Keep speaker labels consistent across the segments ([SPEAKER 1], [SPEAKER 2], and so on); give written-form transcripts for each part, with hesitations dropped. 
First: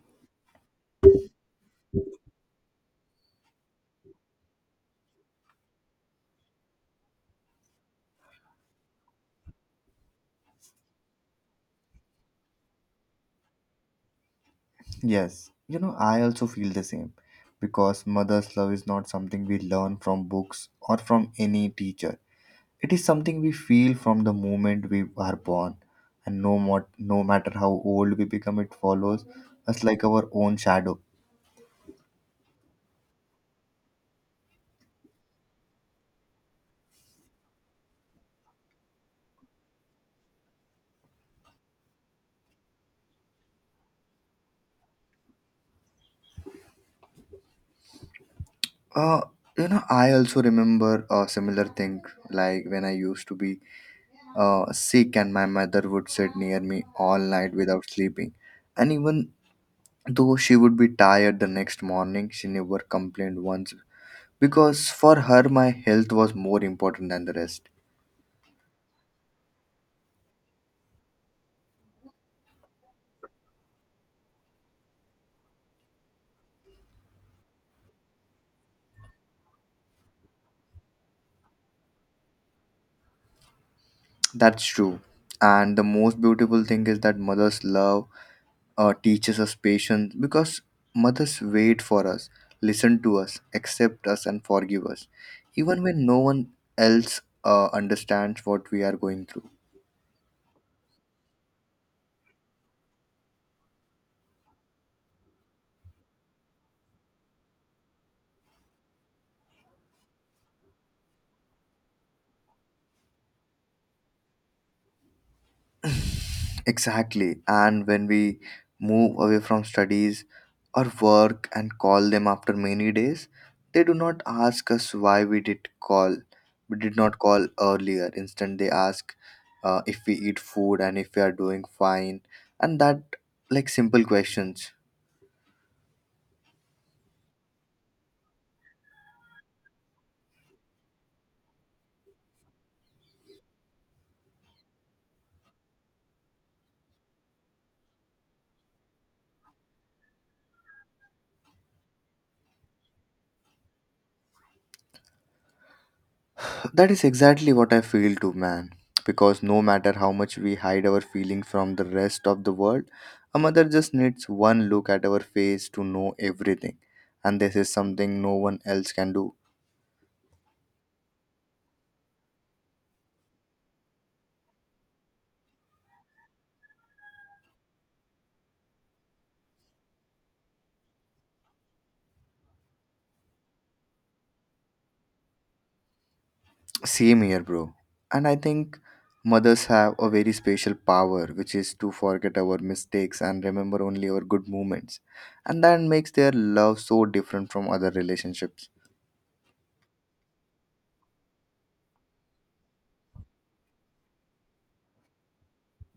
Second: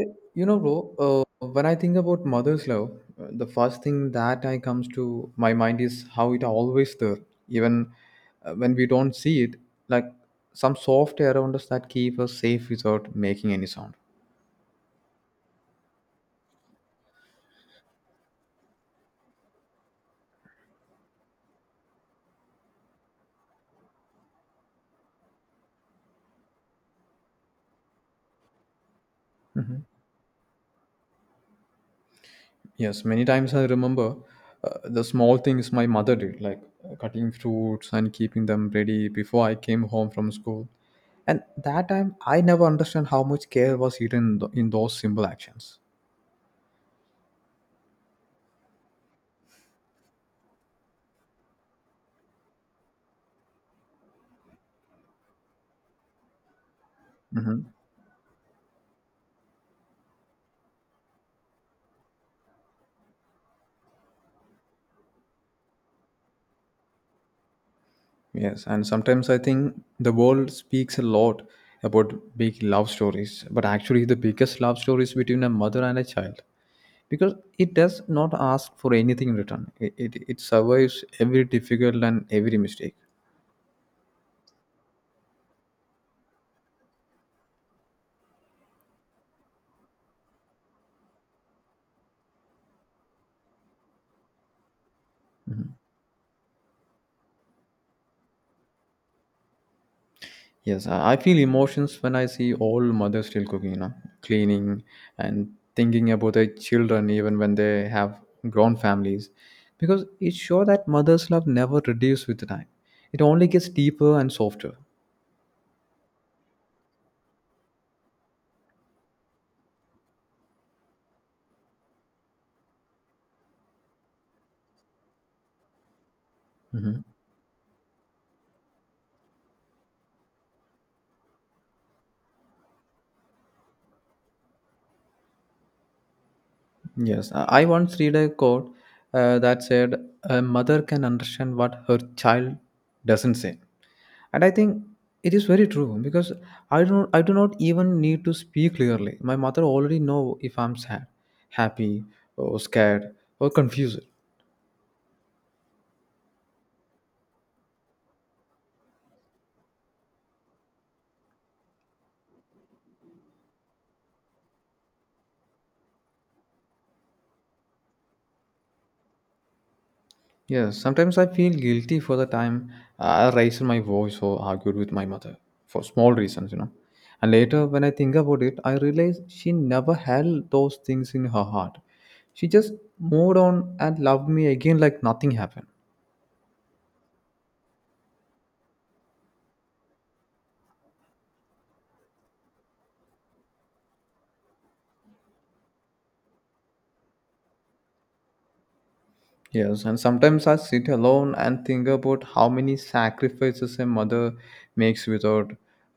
[SPEAKER 1] Eh, You know, bro, when I think about mother's love, the first thing that I comes to my mind is how it always there, even when we don't see it, like some soft air around us that keep us safe without making any sound.
[SPEAKER 2] Yes, you know, I also feel the same because mother's love is not something we learn from books or from any teacher. It is something we feel from the moment we are born, and no matter how old we become, it follows us
[SPEAKER 1] Mhm.
[SPEAKER 2] like our own shadow.
[SPEAKER 1] Yes, many times I remember the small things my mother did, like cutting fruits and keeping them ready before I came home from school. And that time, I never understand how much care was hidden in, in those simple actions.
[SPEAKER 2] Uh, I also remember a similar thing like when I used to be sick, and my mother would sit near me all night
[SPEAKER 1] Mhm.
[SPEAKER 2] without sleeping, and even though she would be tired the next morning, she never complained once because for her my health was more important than the rest.
[SPEAKER 1] Yes, and sometimes I think the world speaks a lot about big love stories, but actually the biggest love story is between a mother and a child because it does not ask for anything in return. It survives every difficult and every mistake.
[SPEAKER 2] That's true, and the most beautiful thing is that mother's love teaches us patience because mothers wait for us, listen to us, accept us, and forgive us even when no one else understands what we are going through.
[SPEAKER 1] Yes, I feel emotions when I see all mothers still cooking, cleaning and thinking about their children even when they have grown families because it shows that mother's love never reduces with time. It only gets deeper and softer.
[SPEAKER 2] Exactly. And when we move away from studies or work and call them after many days, they do not ask us why we did call. We did
[SPEAKER 1] Mhm.
[SPEAKER 2] not call earlier. Instead, they ask if we eat food and if we are doing fine, and that like simple questions.
[SPEAKER 1] Yes, I once read a quote that said, "A mother can understand what her child doesn't say," and I think it is very true because I do not even need to speak clearly. My mother already know if I'm sad, happy, or scared, or confused.
[SPEAKER 2] That is exactly what I feel too, man. Because no matter how much we hide our feelings from the rest of the world, a mother just needs one look at our face to know everything. And this is something no one else can do.
[SPEAKER 1] Yeah, sometimes I feel guilty for the time I raised my voice or argued with my mother for small reasons. And later, when I think about it, I realize she never held those things in her heart. She just moved on and loved me again like nothing happened.
[SPEAKER 2] Same here, bro. And I think mothers have a very special power, which is to forget our mistakes and remember only our good moments. And that makes their love so different from other relationships.
[SPEAKER 1] Yes, and sometimes I sit alone and think about how many sacrifices a mother makes without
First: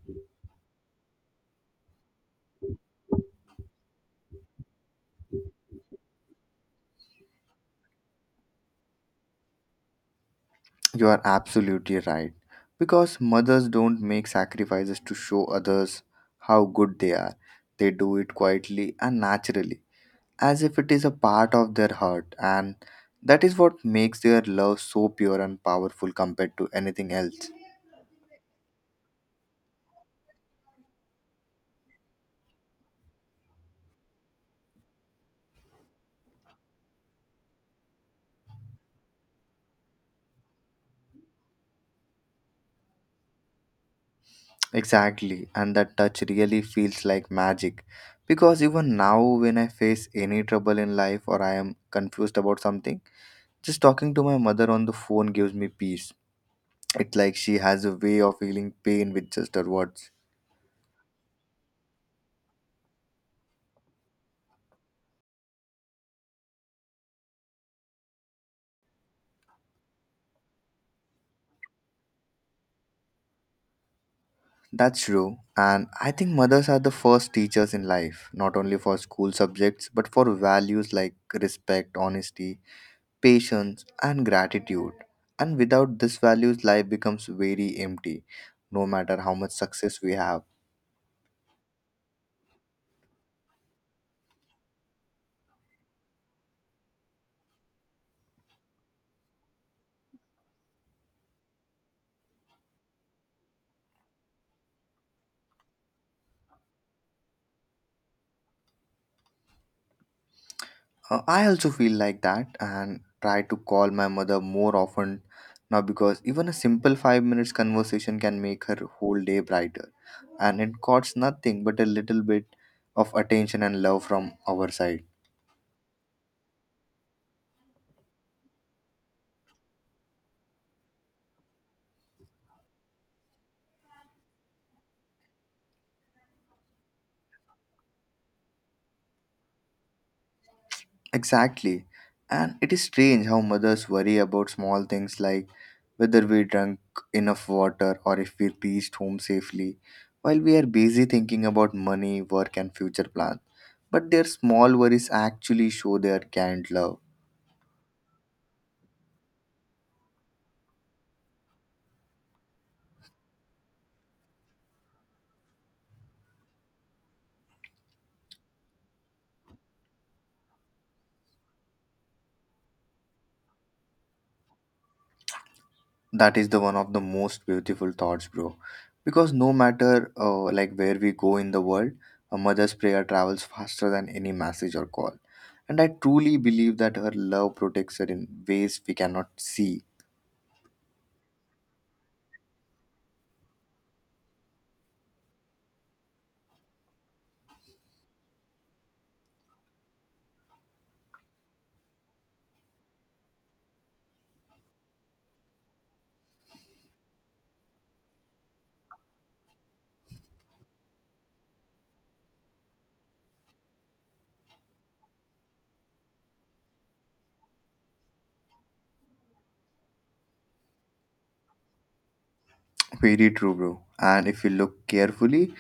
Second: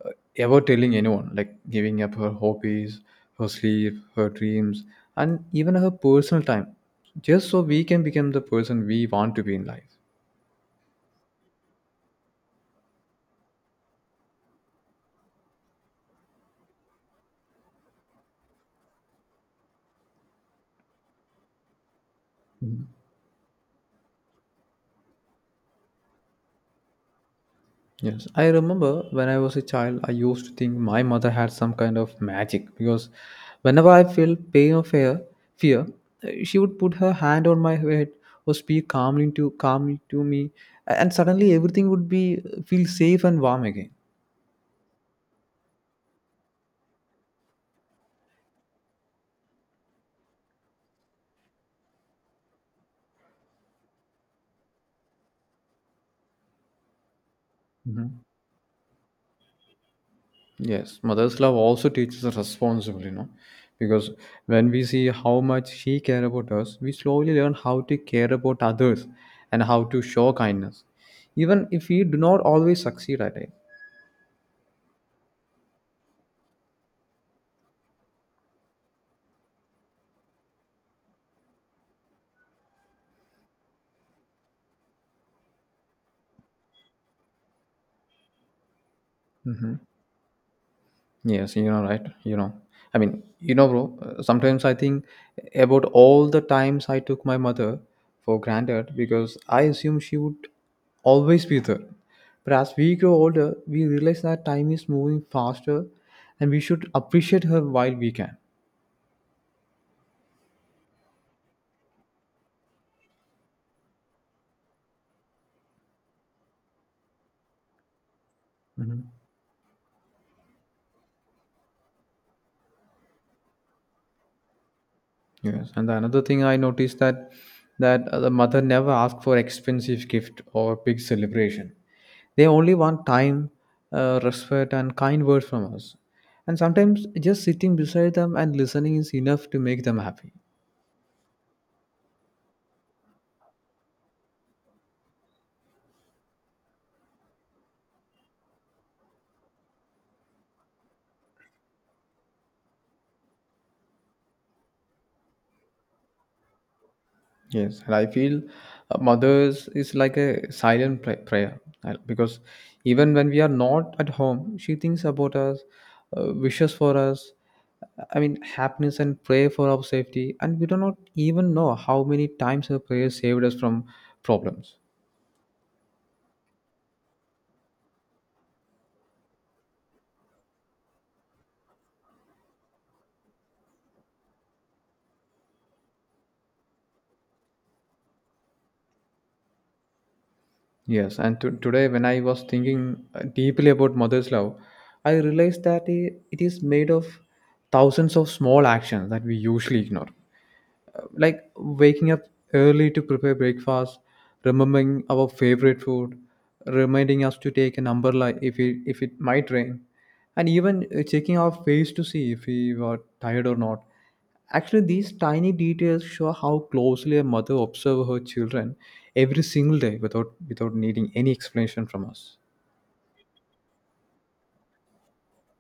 [SPEAKER 1] uh, ever telling anyone, like giving up her hobbies, her sleep, her dreams, and even her personal time, just so we can become the person we want to be in life.
[SPEAKER 2] You are absolutely right. Because mothers don't make sacrifices to show others how good they are. They do it quietly and naturally, as if it is a part of their heart, and that is what makes their love so pure and powerful compared to anything else.
[SPEAKER 1] Yes, I remember when I was a child, I used to think my mother had some kind of magic because whenever I felt pain or fear, she would put her hand on my head or speak calmly to calmly to me, and suddenly everything would be feel safe and warm again.
[SPEAKER 2] Exactly, and that touch really feels like magic. Because even now, when I face any trouble in life or I am confused about something, just talking to my mother on the phone gives me peace. It's like she has a
[SPEAKER 1] Hmm.
[SPEAKER 2] way of feeling pain with just her words.
[SPEAKER 1] Yes, mother's love also teaches us responsibility, because when we see how much she cares about us, we slowly learn how to care about others and how to show kindness, even if we do not always succeed at it.
[SPEAKER 2] That's true. And I think mothers are the first teachers in life, not only for school subjects, but for values like respect, honesty, patience, and gratitude. And without these values, life becomes very empty, no matter how much success we have.
[SPEAKER 1] Yes, you know, right? You know, I mean, you know, bro, Sometimes I think about all the times I took my mother for granted because I assumed she would always be there. But as we grow older, we realize that time is moving faster and we should appreciate her while we can.
[SPEAKER 2] I also feel like that and try to call my mother more often now because even a simple 5 minutes conversation can make her
[SPEAKER 1] Mm-hmm.
[SPEAKER 2] whole day brighter. And it costs nothing but a little bit of attention and love from our side.
[SPEAKER 1] Yes, and the another thing I noticed that the mother never asked for expensive gift or big celebration. They only want time, respect, and kind words from us. And sometimes just sitting beside them and listening is enough to make them happy.
[SPEAKER 2] Exactly. And it is strange how mothers worry about small things like whether we drank enough water or if we reached home safely, while we are busy thinking about money, work, and future plans. But their small worries actually show their kind love.
[SPEAKER 1] Yes, and I feel mothers is like a silent prayer because even when we are not at home, she thinks about us, wishes for us, happiness and pray for our safety, and we do not even know how many times her prayers saved us from problems.
[SPEAKER 2] That is the one of the most beautiful thoughts, bro. Because no matter like where we go in the world, a mother's prayer travels faster than any message or call. And I truly believe that her love protects her in ways we cannot see.
[SPEAKER 1] Yes, and to today, when I was thinking deeply about mother's love, I realized that it is made of thousands of small actions that we usually ignore. Like waking up early to prepare breakfast, remembering our favorite food, reminding us to take an umbrella if it might rain, and even checking our face to see if we were tired or not. Actually, these tiny details show how closely a mother observes her children every single day without needing any explanation from us.
[SPEAKER 2] Very true, bro. And if we look carefully,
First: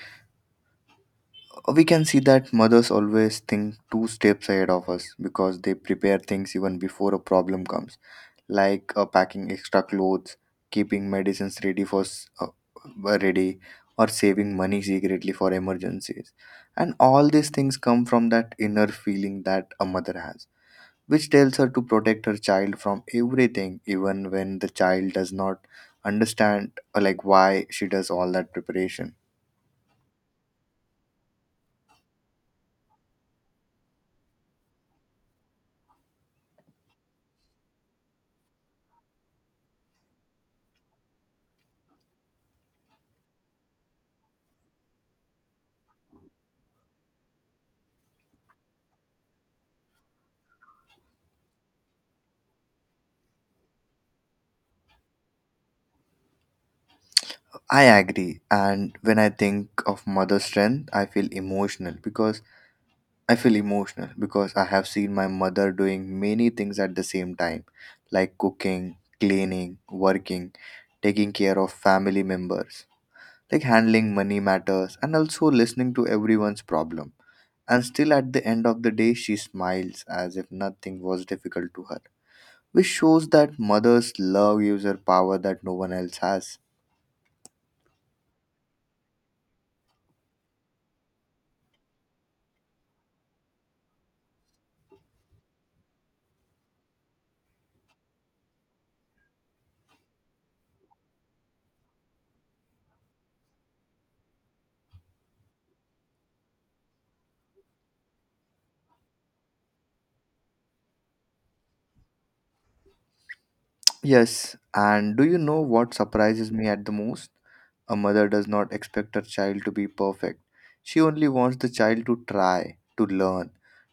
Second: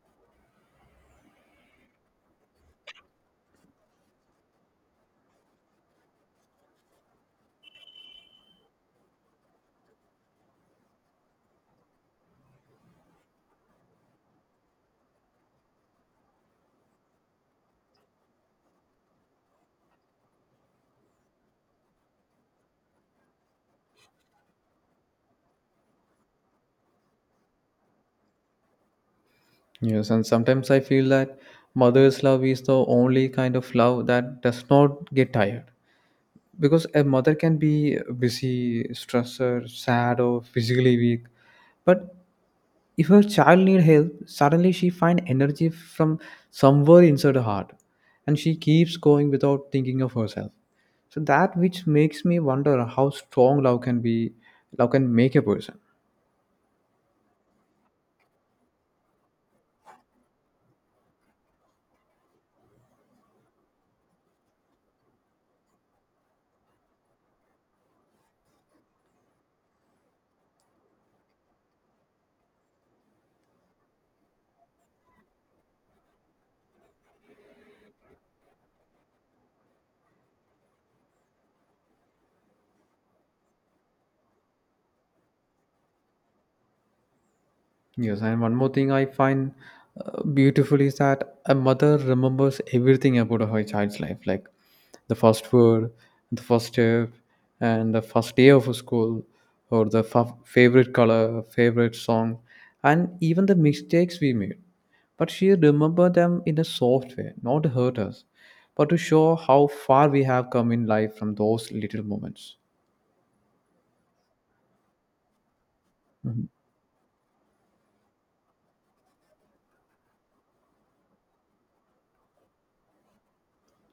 [SPEAKER 2] we can see that mothers always think two steps ahead of us because they prepare things even before a problem comes, like packing extra clothes, keeping medicines ready for ready, or saving money secretly for emergencies. And all these things come from that inner feeling that a mother has, which tells her to protect her child from everything, even when the child does not understand like why she does all that preparation.
[SPEAKER 1] Yes, and sometimes I feel that mother's love is the only kind of love that does not get tired, because a mother can be busy stressor sad or physically weak, but if her child need help suddenly she find energy from somewhere inside her heart and she keeps going without thinking of herself, so that which makes me wonder how strong love can be, love can make a person.
[SPEAKER 2] I agree, and when I think of mother strength, I feel emotional because I feel emotional because I have seen my mother doing many things at the same time, like cooking, cleaning, working, taking care of family members, like handling money matters, and also listening to everyone's problem. And still, at the end of the day, she smiles as if nothing was difficult to her, which shows that mother's love gives her power that no one else has.
[SPEAKER 1] Yes, and one more thing I find beautiful is that a mother remembers everything about her child's life, like the first word, the first step, and the first day of school, or the favorite color, favorite song, and even the mistakes we made. But she remembered them in a soft way, not to hurt us, but to show how far we have come in life from those little moments.
[SPEAKER 2] Yes, and do you know what surprises me at the most? A mother does not expect her child to be perfect. She only wants the child to try, to learn,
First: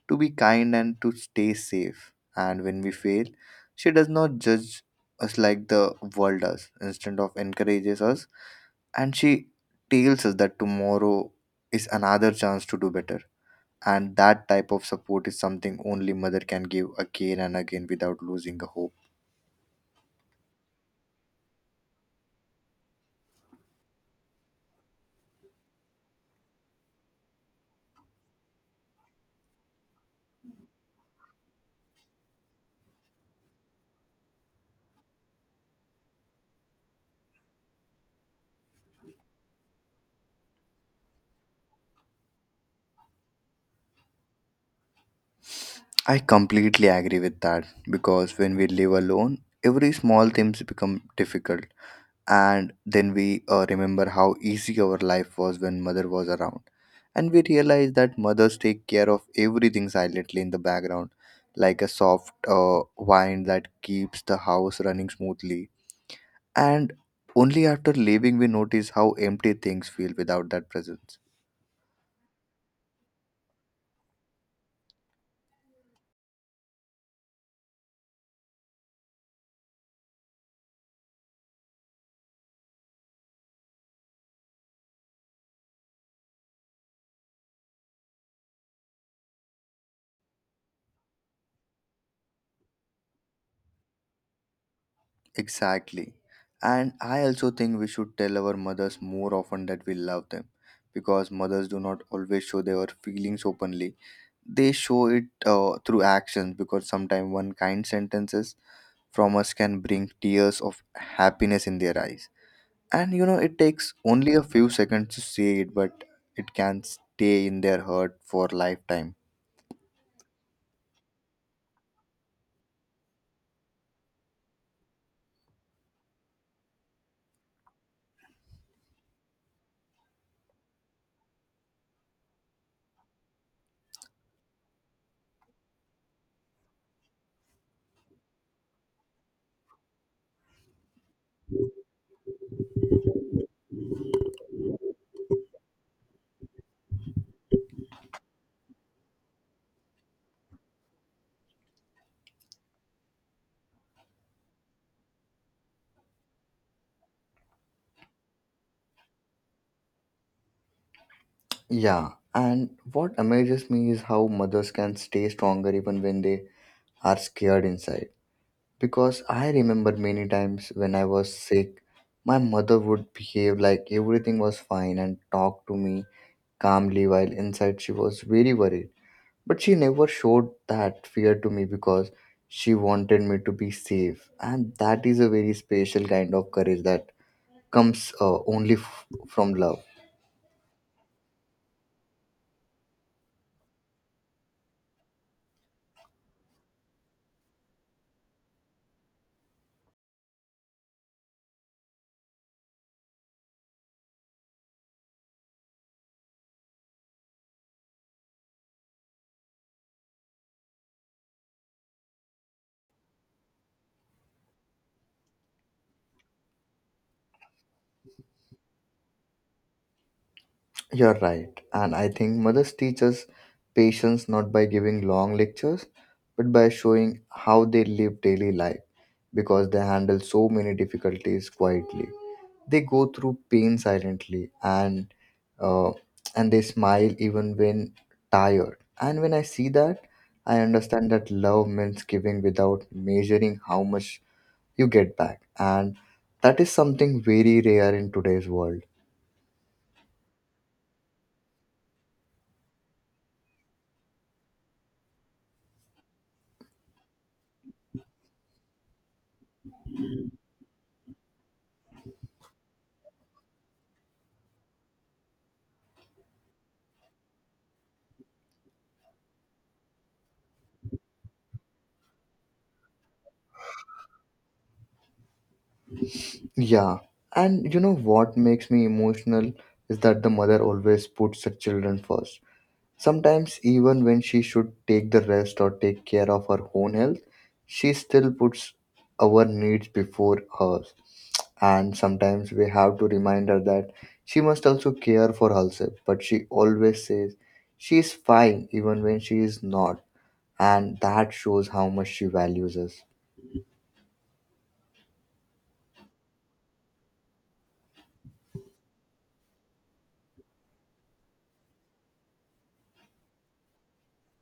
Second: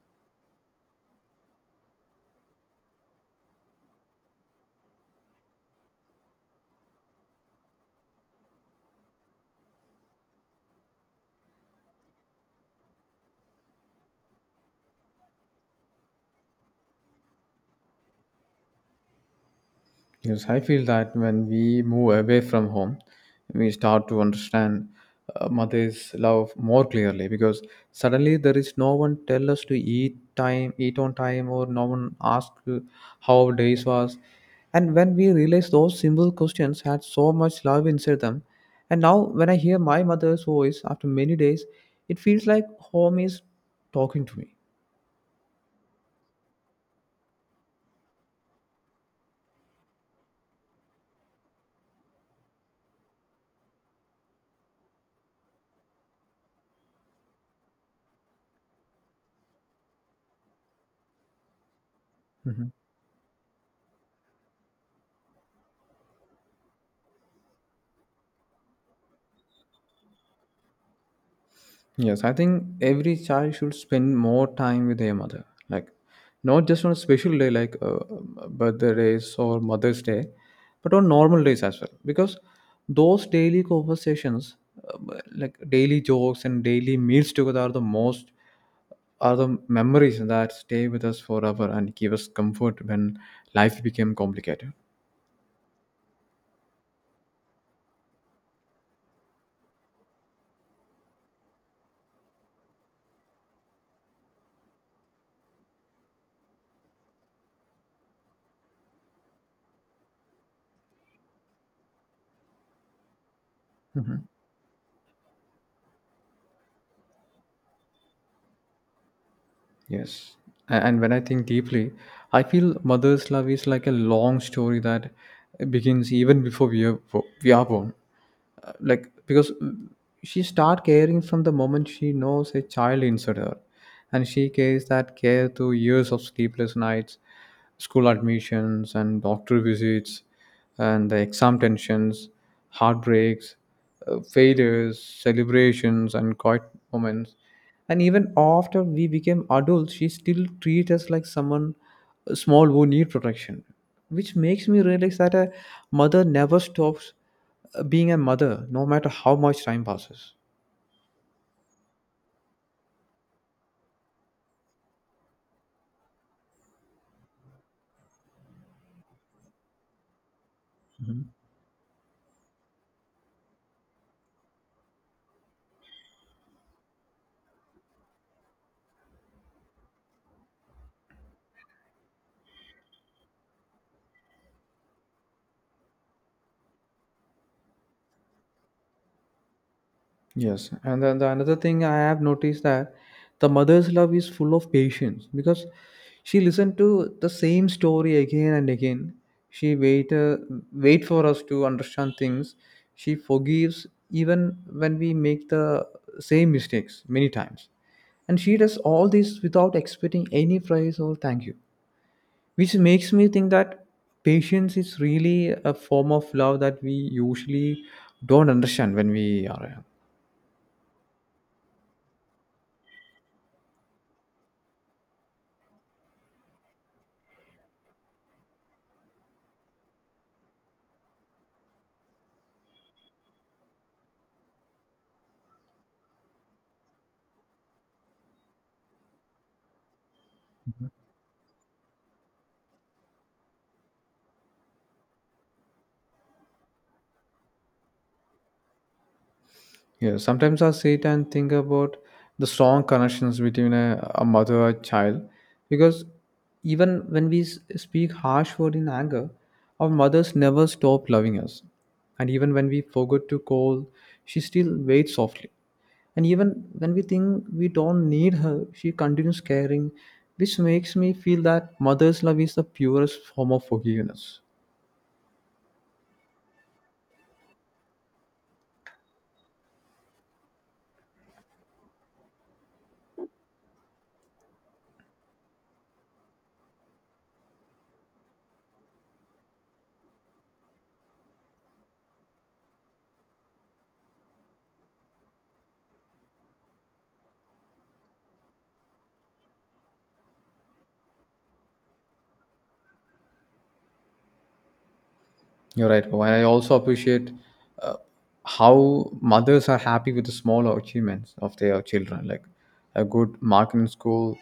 [SPEAKER 2] to be kind, and to stay safe. And when we fail, she does not judge us like the world does, instead of encourages us. And she tells us that tomorrow is another chance to do better. And that type of support is something only mother can give again and again without losing the hope.
[SPEAKER 1] Yes, I feel that when we move away from home, we start to understand mother's love more clearly because suddenly there is no one tell us to eat on time, or no one ask how our days was. And when we realize those simple questions had so much love inside them, and now when I hear my mother's voice after many days, it feels like home is talking to me.
[SPEAKER 2] I completely agree with that because when we live alone, every small things become difficult, and then we remember how easy our life was when mother was around, and we realize that mothers take care of everything silently in the background, like a soft
[SPEAKER 1] Mhm.
[SPEAKER 2] wind that keeps the house running smoothly, and only after leaving we notice how empty things feel without that presence.
[SPEAKER 1] Yes, I think every child should spend more time with their mother, like not just on a special day like birthdays or Mother's Day, but on normal days as well. Because those daily conversations, uh, like daily jokes and daily meals together, are the memories that stay with us forever and give us comfort when life became complicated.
[SPEAKER 2] Exactly. And I also think we should tell our mothers more often that we love them because mothers do not always show their feelings openly. They show it through actions because sometimes one kind sentences from us can bring tears of happiness in their eyes. And you know, it takes only a few seconds to say it, but it can stay in their heart for lifetime.
[SPEAKER 1] Yes. And when I think deeply, I feel mother's love is like a long story that begins even before we are born. Uh, like because mm, she start caring from the moment she knows a child inside her, and she carries that care through years of sleepless nights, school admissions and doctor visits, and the exam tensions, heartbreaks, failures, celebrations and quiet moments, and even after we became adults she still treats us like someone small who need protection, which makes me realize that a mother never stops being a mother no matter how much time passes.
[SPEAKER 2] Yeah, and what amazes me is how mothers can stay stronger even when they are scared inside because I remember many times when I was sick, my mother would behave like everything was fine and talk to me calmly while inside she was very worried. But she never showed that fear to me because she wanted me to be safe, and that is a very special kind of courage that comes only from love.
[SPEAKER 1] Yes. And then the another thing I have noticed that the mother's love is full of patience because she listened to the same story again and again, she wait for us to understand things, she forgives even when we make the same mistakes many times, and she does all this without expecting any praise or thank you, which makes me think that patience is really a form of love that we usually don't understand when we are young.
[SPEAKER 2] You're right, and I think mothers teach us patience not by giving long lectures but by showing how they live daily life because they handle so many difficulties quietly. They go through pain silently uh, and they smile even when tired. And when I see that, I understand that love means giving without measuring how much you get back. And that is something very rare in today's world.
[SPEAKER 1] Yeah, sometimes I sit and think about the strong connections between a mother and child because even when we speak harsh word in anger, our mothers never stop loving us. And even when we forget to call, she still waits softly. And even when we think we don't need her, she continues caring, which makes me feel that mother's love is the purest form of forgiveness.
[SPEAKER 2] Yeah. And you know what makes me emotional is that the mother always puts her children first. Sometimes, even when she should take the rest or take care of her own health, she still puts our needs before hers. And sometimes we have to remind her that she must also care for herself. But she always says she is fine even when she is not. And that shows how much she values us.
[SPEAKER 1] You're right, Pawan. I also appreciate uh, how mothers are happy with the small achievements of their children, like a good mark in school,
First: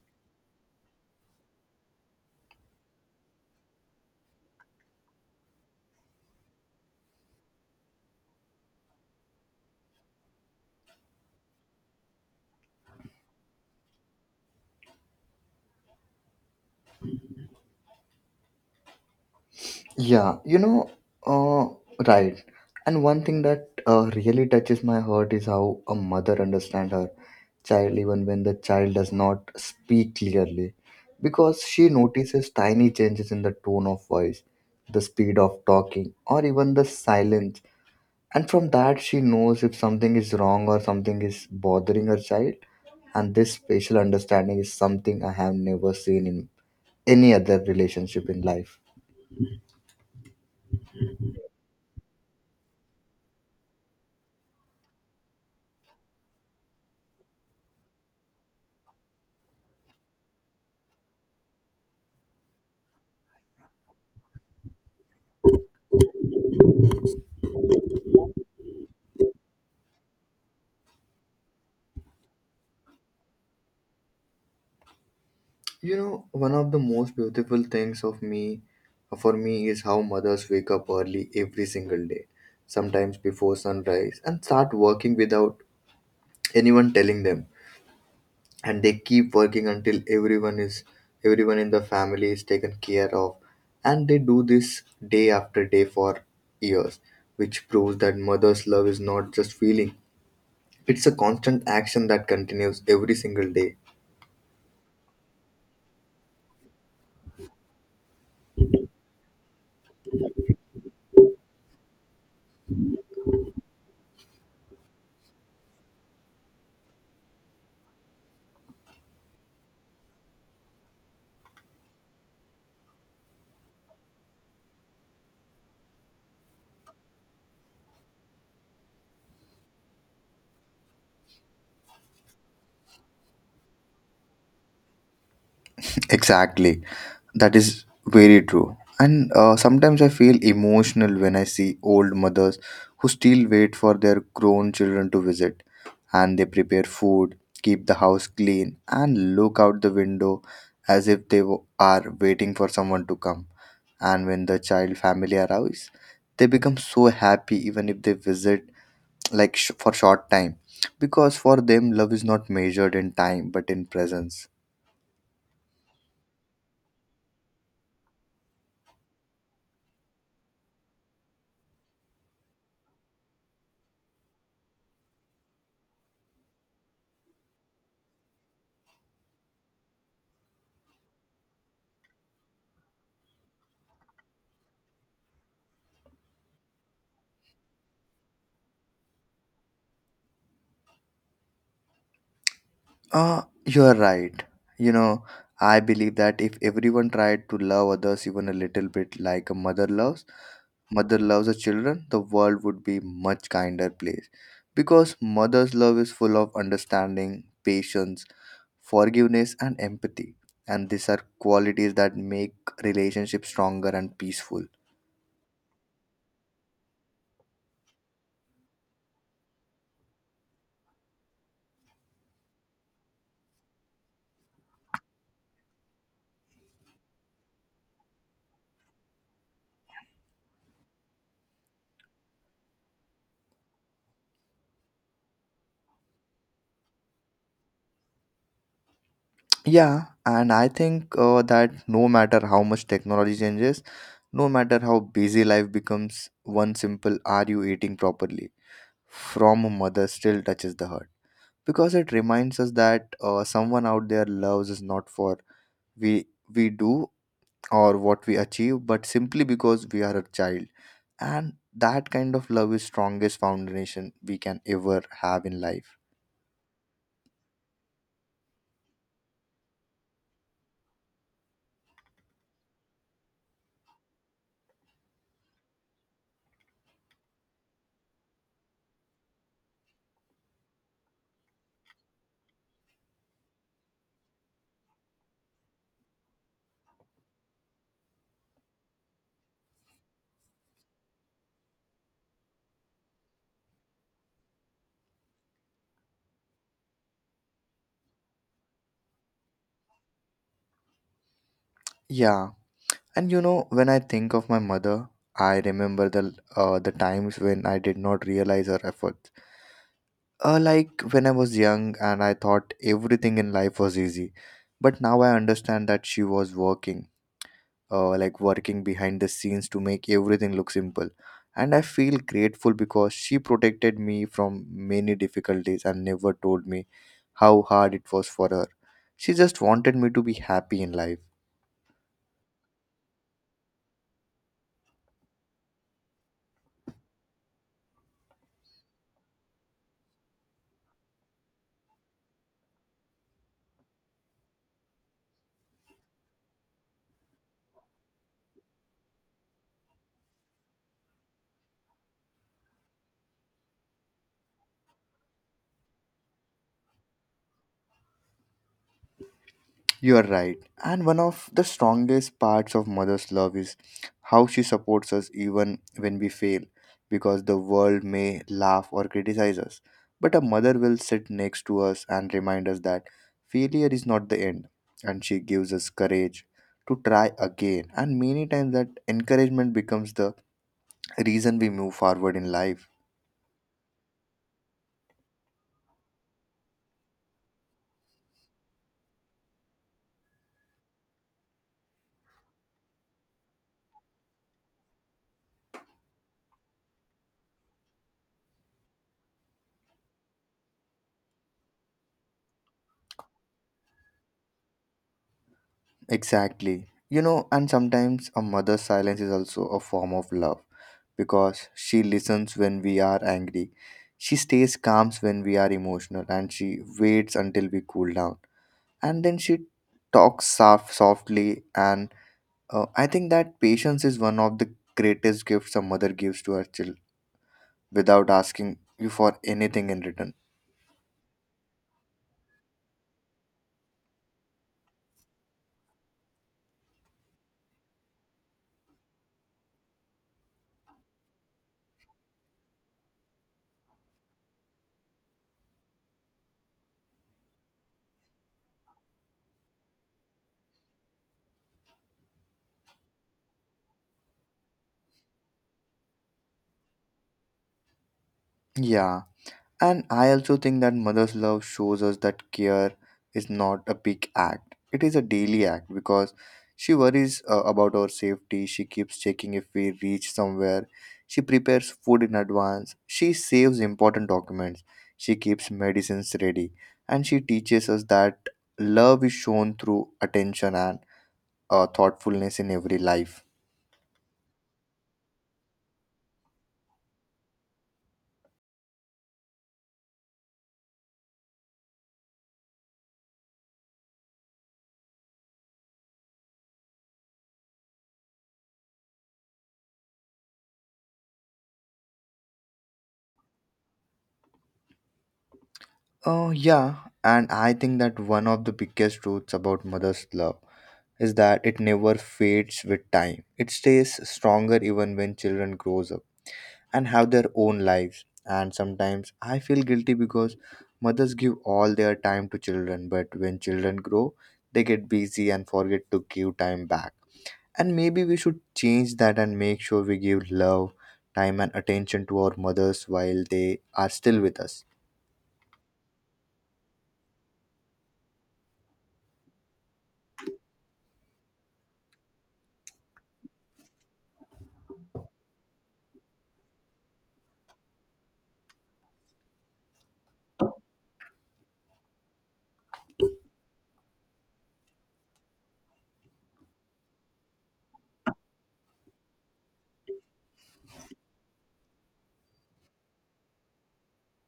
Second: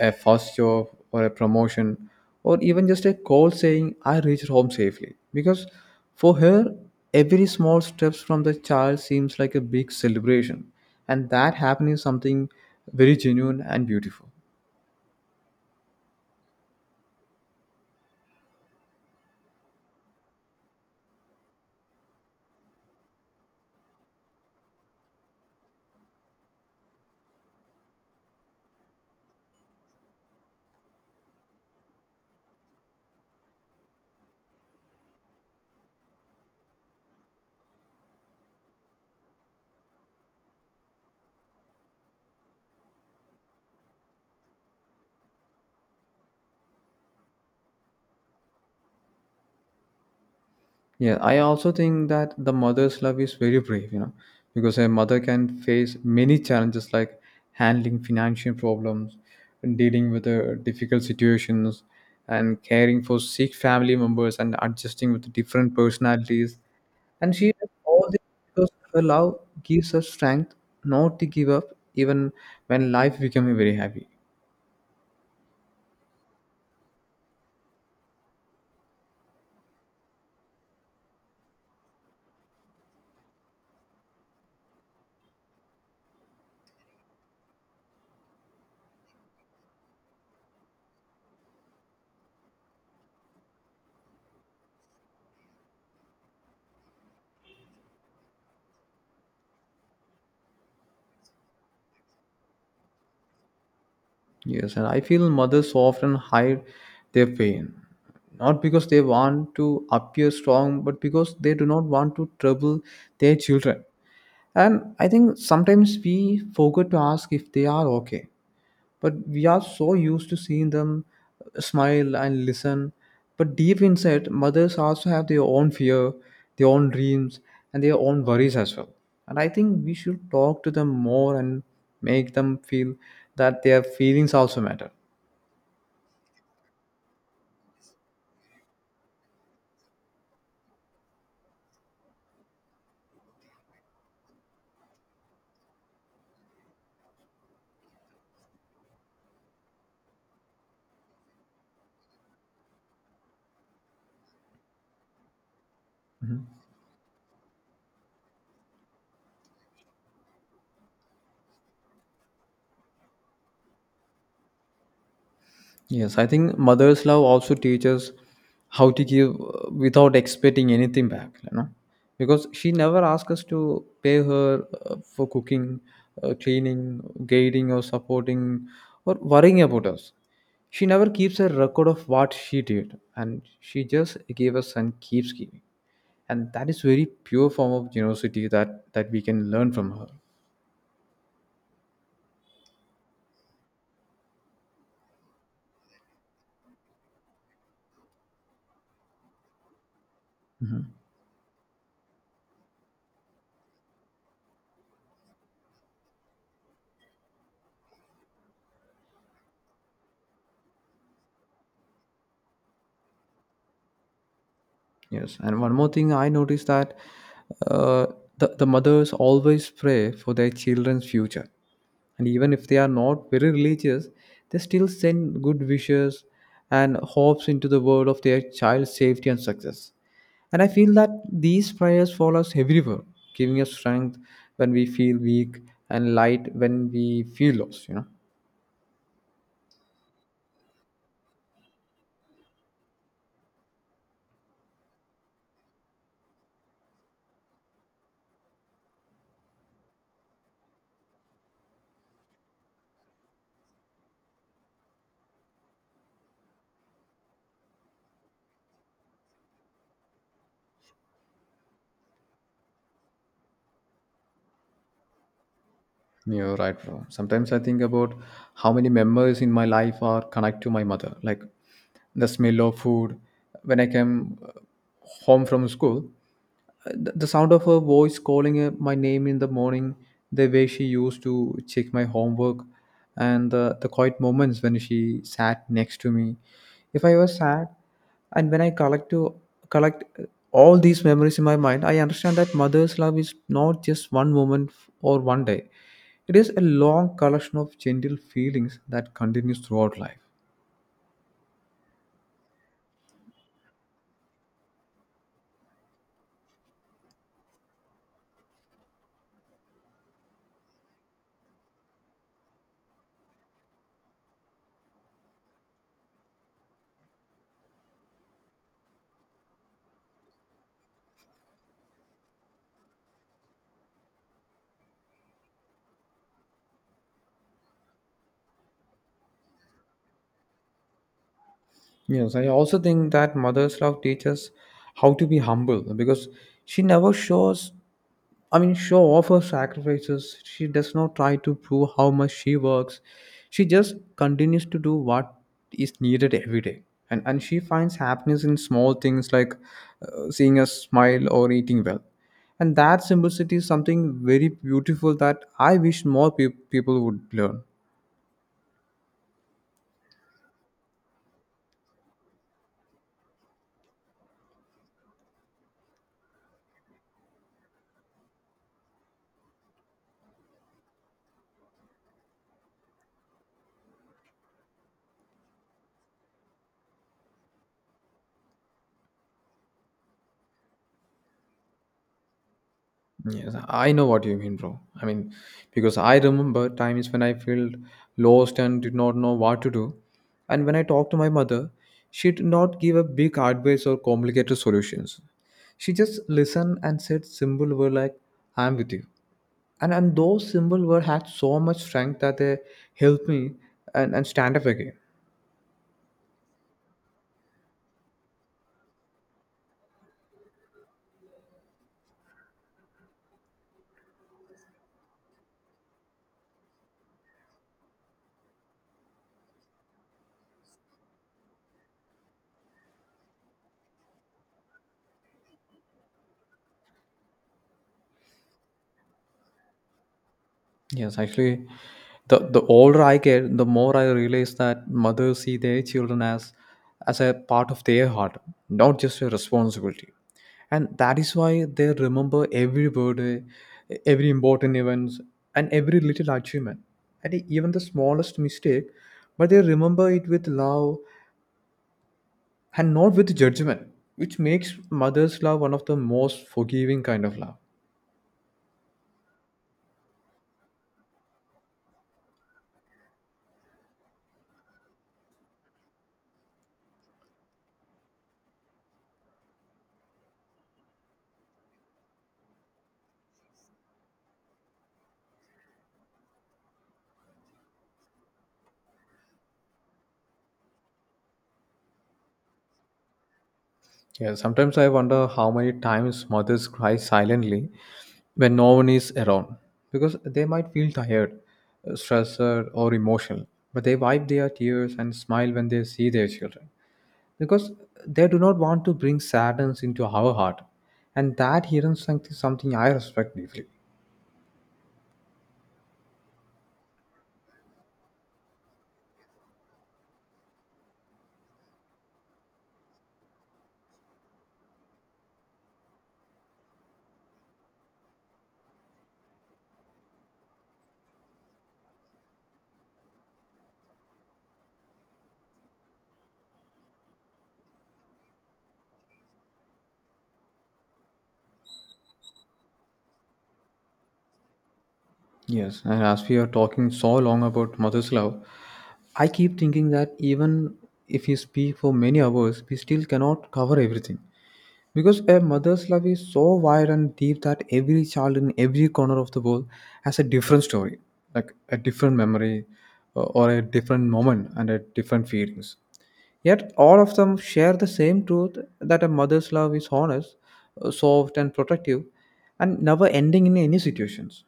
[SPEAKER 1] a first job, or a promotion, or even just a call saying, I reached home safely. Because for her, every small steps from the child seems like a big celebration. And that happening is something very genuine and beautiful.
[SPEAKER 2] Yeah, you know, uh, right. And one thing that really touches my heart is how a mother understands her child even when the child does not speak clearly because she notices tiny changes in the tone of voice, the speed of talking, or even the silence, and from that she knows if something is wrong or something is bothering her child. And this spatial understanding is something I have never seen in any other relationship in life.
[SPEAKER 1] Yeah, I also think that the mother's love is very brave, because a mother can face many challenges like handling financial problems, dealing with difficult situations, and caring for sick family members and adjusting with different personalities. And she does all this because her love gives her strength not to give up even when life becomes very heavy.
[SPEAKER 2] You know, one of the most beautiful things of me for me is how mothers wake up early every single day, sometimes before sunrise, and start working without anyone telling them. And they keep working until everyone in the family is taken care of. And they do this day after day for years, which proves that mother's love is not just feeling. It's a constant action that continues every single day.
[SPEAKER 1] Yes, and I feel mothers often hide their pain, not because they want to appear strong, but because they do not want to trouble their children. And I think sometimes we forget to ask if they are okay. But we are so used to seeing them smile and listen. But deep inside, mothers also have their own fear, their own dreams, and their own worries as well. And I think we should talk to them more and make them feel that their feelings also matter.
[SPEAKER 2] Exactly. That is very true. And sometimes I feel emotional when I see old mothers who still wait for their grown children to visit, and they prepare food, keep the house clean, and look out the window as if they are waiting for someone to come. And when the child family arrives, they become so happy even if they visit like for short time because for them love is not measured in time but in presence.
[SPEAKER 1] Yes, I think mother's love also teaches how to give without expecting anything back, because she never asks us to pay her for cooking, cleaning, guiding, or supporting, or worrying about us. She never keeps a record of what she did, and she just gave us and keeps giving, and that is very pure form of generosity that we can learn from her.
[SPEAKER 2] You're right. You know, I believe that if everyone tried to love others even a little bit like a mother loves her children, the world would be much kinder place. Because mother's love is full of understanding, patience, forgiveness, and empathy. And these are qualities that make relationships stronger and peaceful.
[SPEAKER 1] Yes, and one more thing I noticed that uh, the mothers always pray for their children's future. And even if they are not very religious, they still send good wishes and hopes into the world of their child's safety and success. And I feel that these prayers follow us everywhere, giving us strength when we feel weak and light when we feel lost, you know.
[SPEAKER 2] Yeah, and I think that no matter how much technology changes, no matter how busy life becomes, one simple "Are you eating properly?" from a mother still touches the heart because it reminds us that someone out there loves us not for we we do or what we achieve, but simply because we are a child, and that kind of love is strongest foundation we can ever have in life.
[SPEAKER 1] You're right, bro. Sometimes I think about how many memories in my life are connected to my mother. Like the smell of food when I came home from school, the sound of her voice calling my name in the morning, the way she used to check my homework, and the quiet moments when she sat next to me. If I was sad, and when I collect all these memories in my mind, I understand that mother's love is not just one moment or one day. It is a long collection of gentle feelings that continues throughout life.
[SPEAKER 2] Yeah, and you know, when I think of my mother, I remember the times when I did not realize her efforts. Like when I was young and I thought everything in life was easy, but now I understand that she was working, like working behind the scenes to make everything look simple. And I feel grateful because she protected me from many difficulties and never told me how hard it was for her. She just wanted me to be happy in life.
[SPEAKER 1] Yes, I also think that mother's love teaches how to be humble because she never show off her sacrifices. She does not try to prove how much she works. She just continues to do what is needed every day. And she finds happiness in small things like seeing a smile or eating well. And that simplicity is something very beautiful that I wish more people would learn.
[SPEAKER 2] You are right. And one of the strongest parts of mother's love is how she supports us even when we fail, because the world may laugh or criticize us. But a mother will sit next to us and remind us that failure is not the end, and she gives us courage to try again. And many times that encouragement becomes the reason we move forward in life.
[SPEAKER 1] Yes, I know what you mean, bro. I mean, because I remember times when I felt lost and did not know what to do. And when I talked to my mother, she did not give a big advice or complicated solutions. She just listened and said simple words like, I'm with you. And those simple words had so much strength that they helped me and stand up again.
[SPEAKER 2] Exactly. You know, and sometimes a mother's silence is also a form of love because she listens when we are angry. She stays calm when we are emotional and she waits until we cool down. And then she talks softly. And I think that patience is one of the greatest gifts a mother gives to her child without asking you for anything in return.
[SPEAKER 1] Yes, actually, the older I get, the more I realize that mothers see their children as a part of their heart, not just a responsibility. And that is why they remember every birthday, every important events, and every little achievement, and even the smallest mistake. But they remember it with love and not with judgment, which makes mother's love one of the most forgiving kind of love.
[SPEAKER 2] Yeah. And I also think that mother's love shows us that care is not a big act. It is a daily act because she worries about our safety. She keeps checking if we reach somewhere. She prepares food in advance. She saves important documents. She keeps medicines ready. And she teaches us that love is shown through attention and thoughtfulness in every life.
[SPEAKER 1] Yeah, sometimes I wonder how many times mothers cry silently when no one is around because they might feel tired, stressed, or emotional, but they wipe their tears and smile when they see their children because they do not want to bring sadness into our heart, and that hidden strength is something I respect deeply.
[SPEAKER 2] Oh, yeah. And I think that one of the biggest truths about mother's love is that it never fades with time. It stays stronger even when children grows up and have their own lives. And sometimes I feel guilty because mothers give all their time to children, but when children grow, they get busy and forget to give time back. And maybe we should change that and make sure we give love, time and attention to our mothers while they are still with us.
[SPEAKER 1] Yes, and as we are talking so long about mother's love, I keep thinking that even if we speak for many hours, we still cannot cover everything. Because a mother's love is so wide and deep that every child in every corner of the world has a different story, like a different memory or a different moment and a different feelings. Yet all of them share the same truth that a mother's love is honest, soft and protective and never ending in any situations.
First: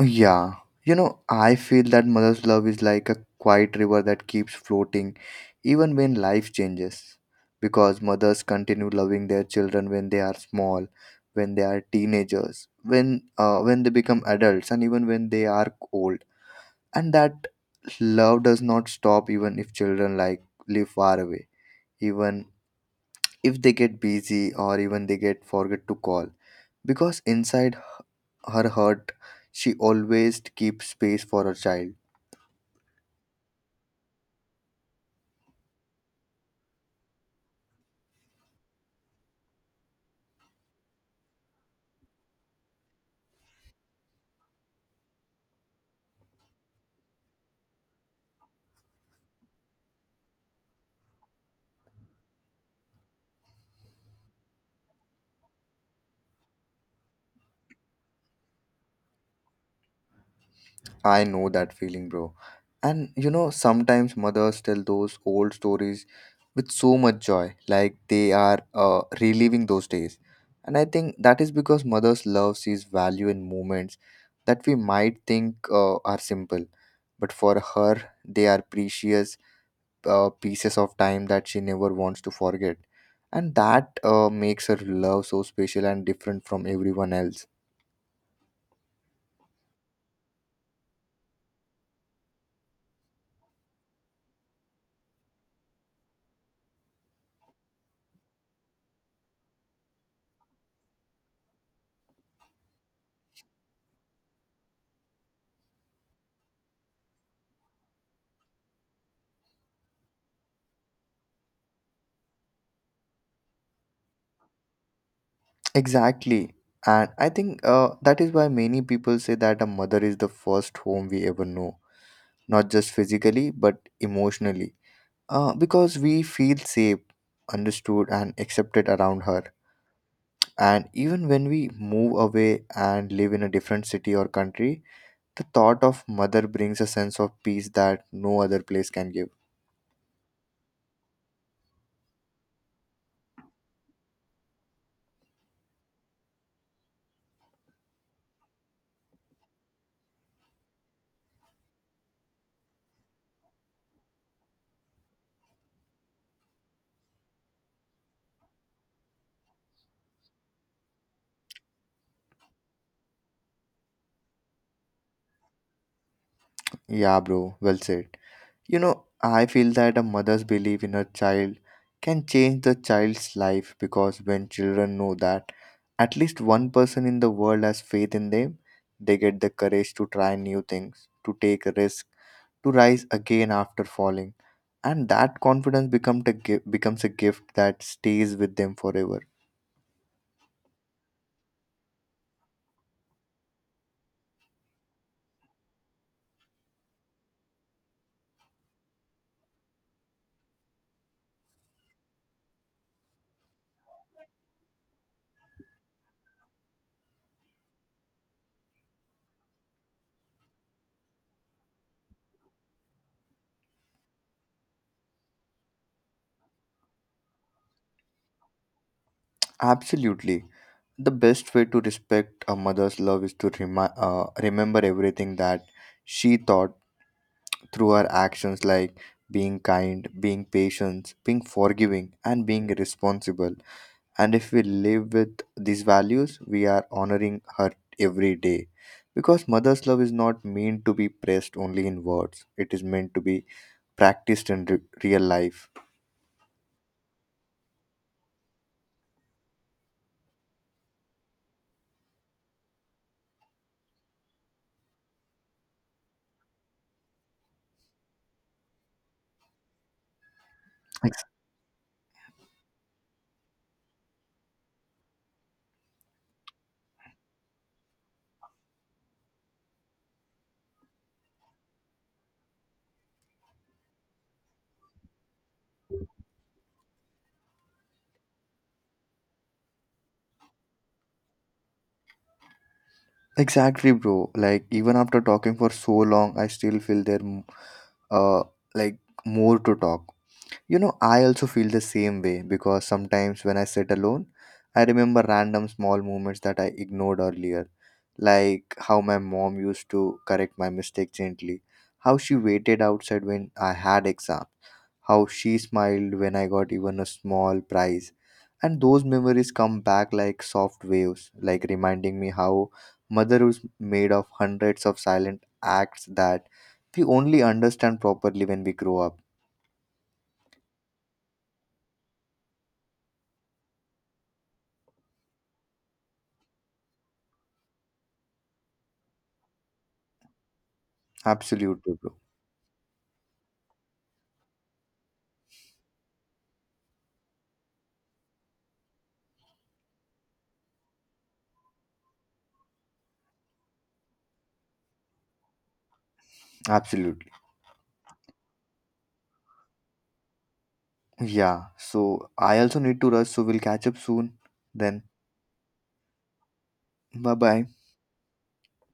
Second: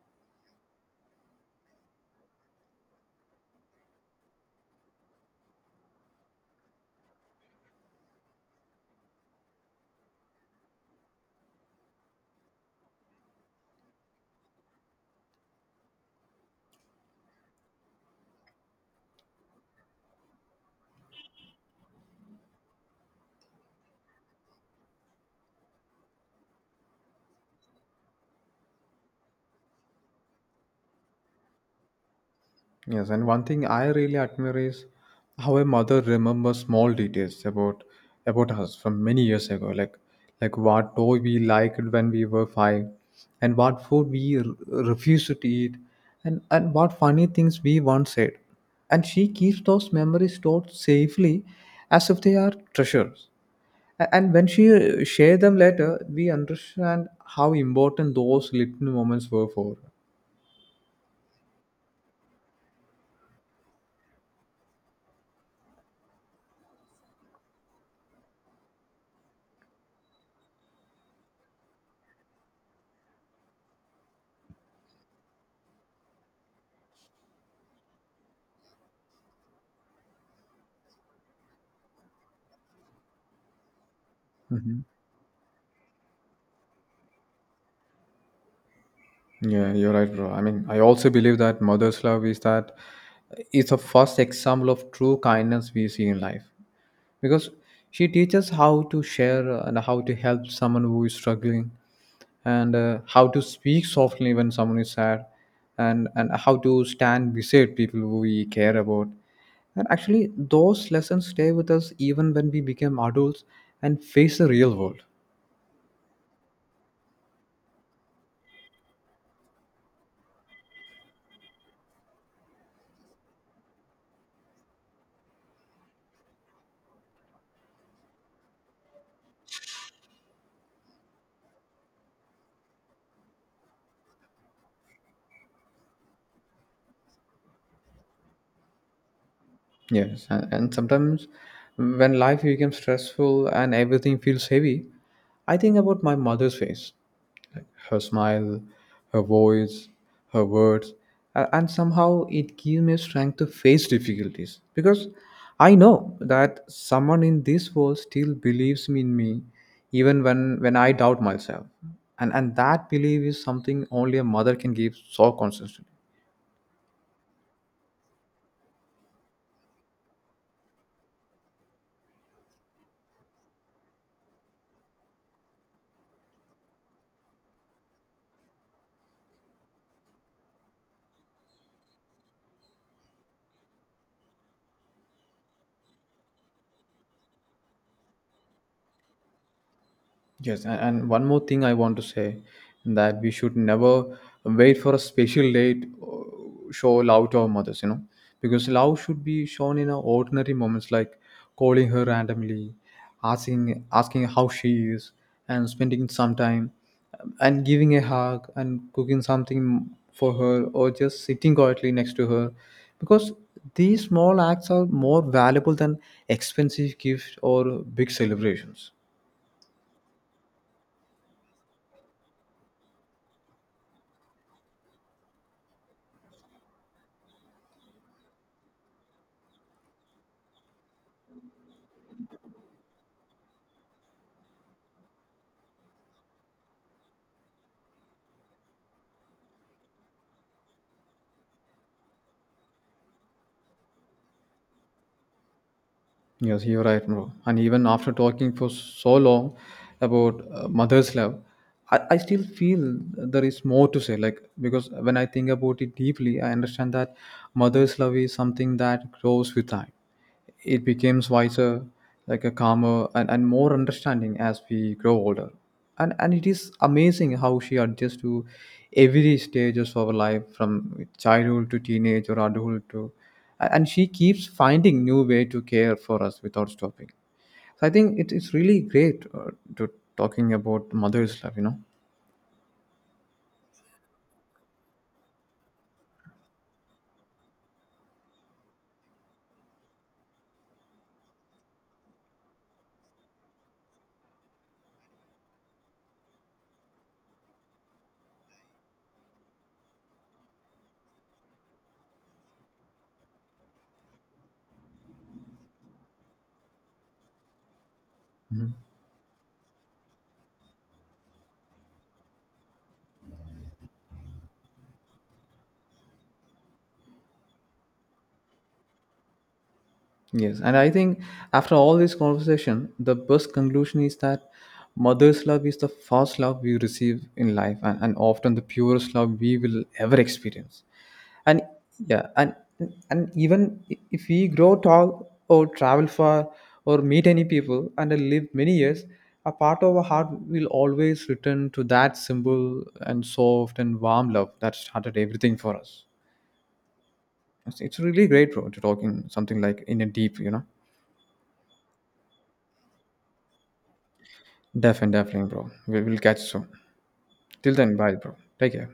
[SPEAKER 2] Yeah, you know, I feel that mother's love is like a quiet river that keeps floating even when life changes. Because mothers continue loving their children when they are small, when they are teenagers, when they become adults, and even when they are old. And that love does not stop even if children like live far away, even if they get busy or even they get forget to call. Because inside her heart, she always keeps space for her child.
[SPEAKER 1] Yes, and one thing I really admire is how a mother remembers small details about us from many years ago, like what toy we liked when we were five, and what food we refused to eat, and what funny things we once said, and she keeps those memories stored safely, as if they are treasures. And when she share them later, we understand how important those little moments were for.
[SPEAKER 2] I know that feeling, bro. And you know, sometimes mothers tell those old stories with so much joy, like they are reliving those days. And I think that is because mothers' love sees value in moments that we might think are simple, but for her, they are precious pieces of time that she never wants to forget. And that makes her love so special and different from everyone else.
[SPEAKER 1] Yeah, you're right, bro. I mean, I also believe that mother's love is that it's a first example of true kindness we see in life because she teaches how to share and how to help someone who is struggling and how to speak softly when someone is sad and how to stand beside people who we care about. And actually, those lessons stay with us even when we become adults and face the real world.
[SPEAKER 2] Exactly. And I think that is why many people say that a mother is the first home we ever know, not just physically, but emotionally. Because we feel safe, understood, and accepted around her. And even when we move away and live in a different city or country, the thought of mother brings a sense of peace that no other place can give.
[SPEAKER 1] Yes, and sometimes when life becomes stressful and everything feels heavy, I think about my mother's face, her smile, her voice, her words, and somehow it gives me strength to face difficulties because I know that someone in this world still believes in me even when I doubt myself. And that belief is something only a mother can give so consistently.
[SPEAKER 2] Yeah, bro, well said. You know, I feel that a mother's belief in her child can change the child's life because when children know that at least one person in the world has faith in them, they get the courage to try new things, to take a risk, to rise again after falling. And that confidence becomes becomes a gift that stays with them forever.
[SPEAKER 1] Yes, and one more thing I want to say that we should never wait for a special date show love to our mothers, you know, because love should be shown in our ordinary moments like calling her randomly, asking how she is, and spending some time, and giving a hug and cooking something for her, or just sitting quietly next to her, because these small acts are more valuable than expensive gifts or big celebrations.
[SPEAKER 2] Absolutely. The best way to respect a mother's love is to remember everything that she thought through our actions like being kind, being patient, being forgiving, and being responsible. And if we live with these values, we are honoring her every day. Because mother's love is not meant to be pressed only in words, it is meant to be practiced in real life.
[SPEAKER 1] Yes, you're right, bro. And even after talking for so long about mother's love, I still feel there is more to say. Like, because when I think about it deeply, I understand that mother's love is something that grows with time. It
[SPEAKER 2] Ex-
[SPEAKER 1] becomes wiser, like a calmer and more understanding as we grow older. And it is amazing how she adjusts to every stages of our life, from childhood to teenage or adulthood to and she keeps finding new way to care for us without stopping. So I think it is really great to talking about mother's love, you know.
[SPEAKER 2] exactly, bro. Like, even after talking for so long, I still feel uh, like, more to talk. You know, I also feel the same way because sometimes when I sit alone, I remember random small moments that I ignored earlier, like how my mom used to correct my mistake gently, how she waited outside when I had exam, how she smiled when I got even a small prize. And those memories come back like soft waves, like reminding me how mother was made of hundreds of silent acts that we only understand properly when we grow up.
[SPEAKER 1] Yes, and I think after all this conversation, the best conclusion is that mother's love is the first love we receive in life and often the purest love we will ever experience. And
[SPEAKER 2] Absolutely, bro.
[SPEAKER 1] yeah, and even if we grow tall or travel far or meet any people and live many years, a part of our heart will always return to that simple and soft and warm love that started everything for us.
[SPEAKER 2] Absolutely.
[SPEAKER 1] It's really great, bro, to talking something like in a deep, you know.
[SPEAKER 2] Yeah. So I also need to rush, so we'll catch up soon. Then,
[SPEAKER 1] Definitely, definitely, bro. We will catch soon.
[SPEAKER 2] bye bye.
[SPEAKER 1] Till then, bye, bro. Take care.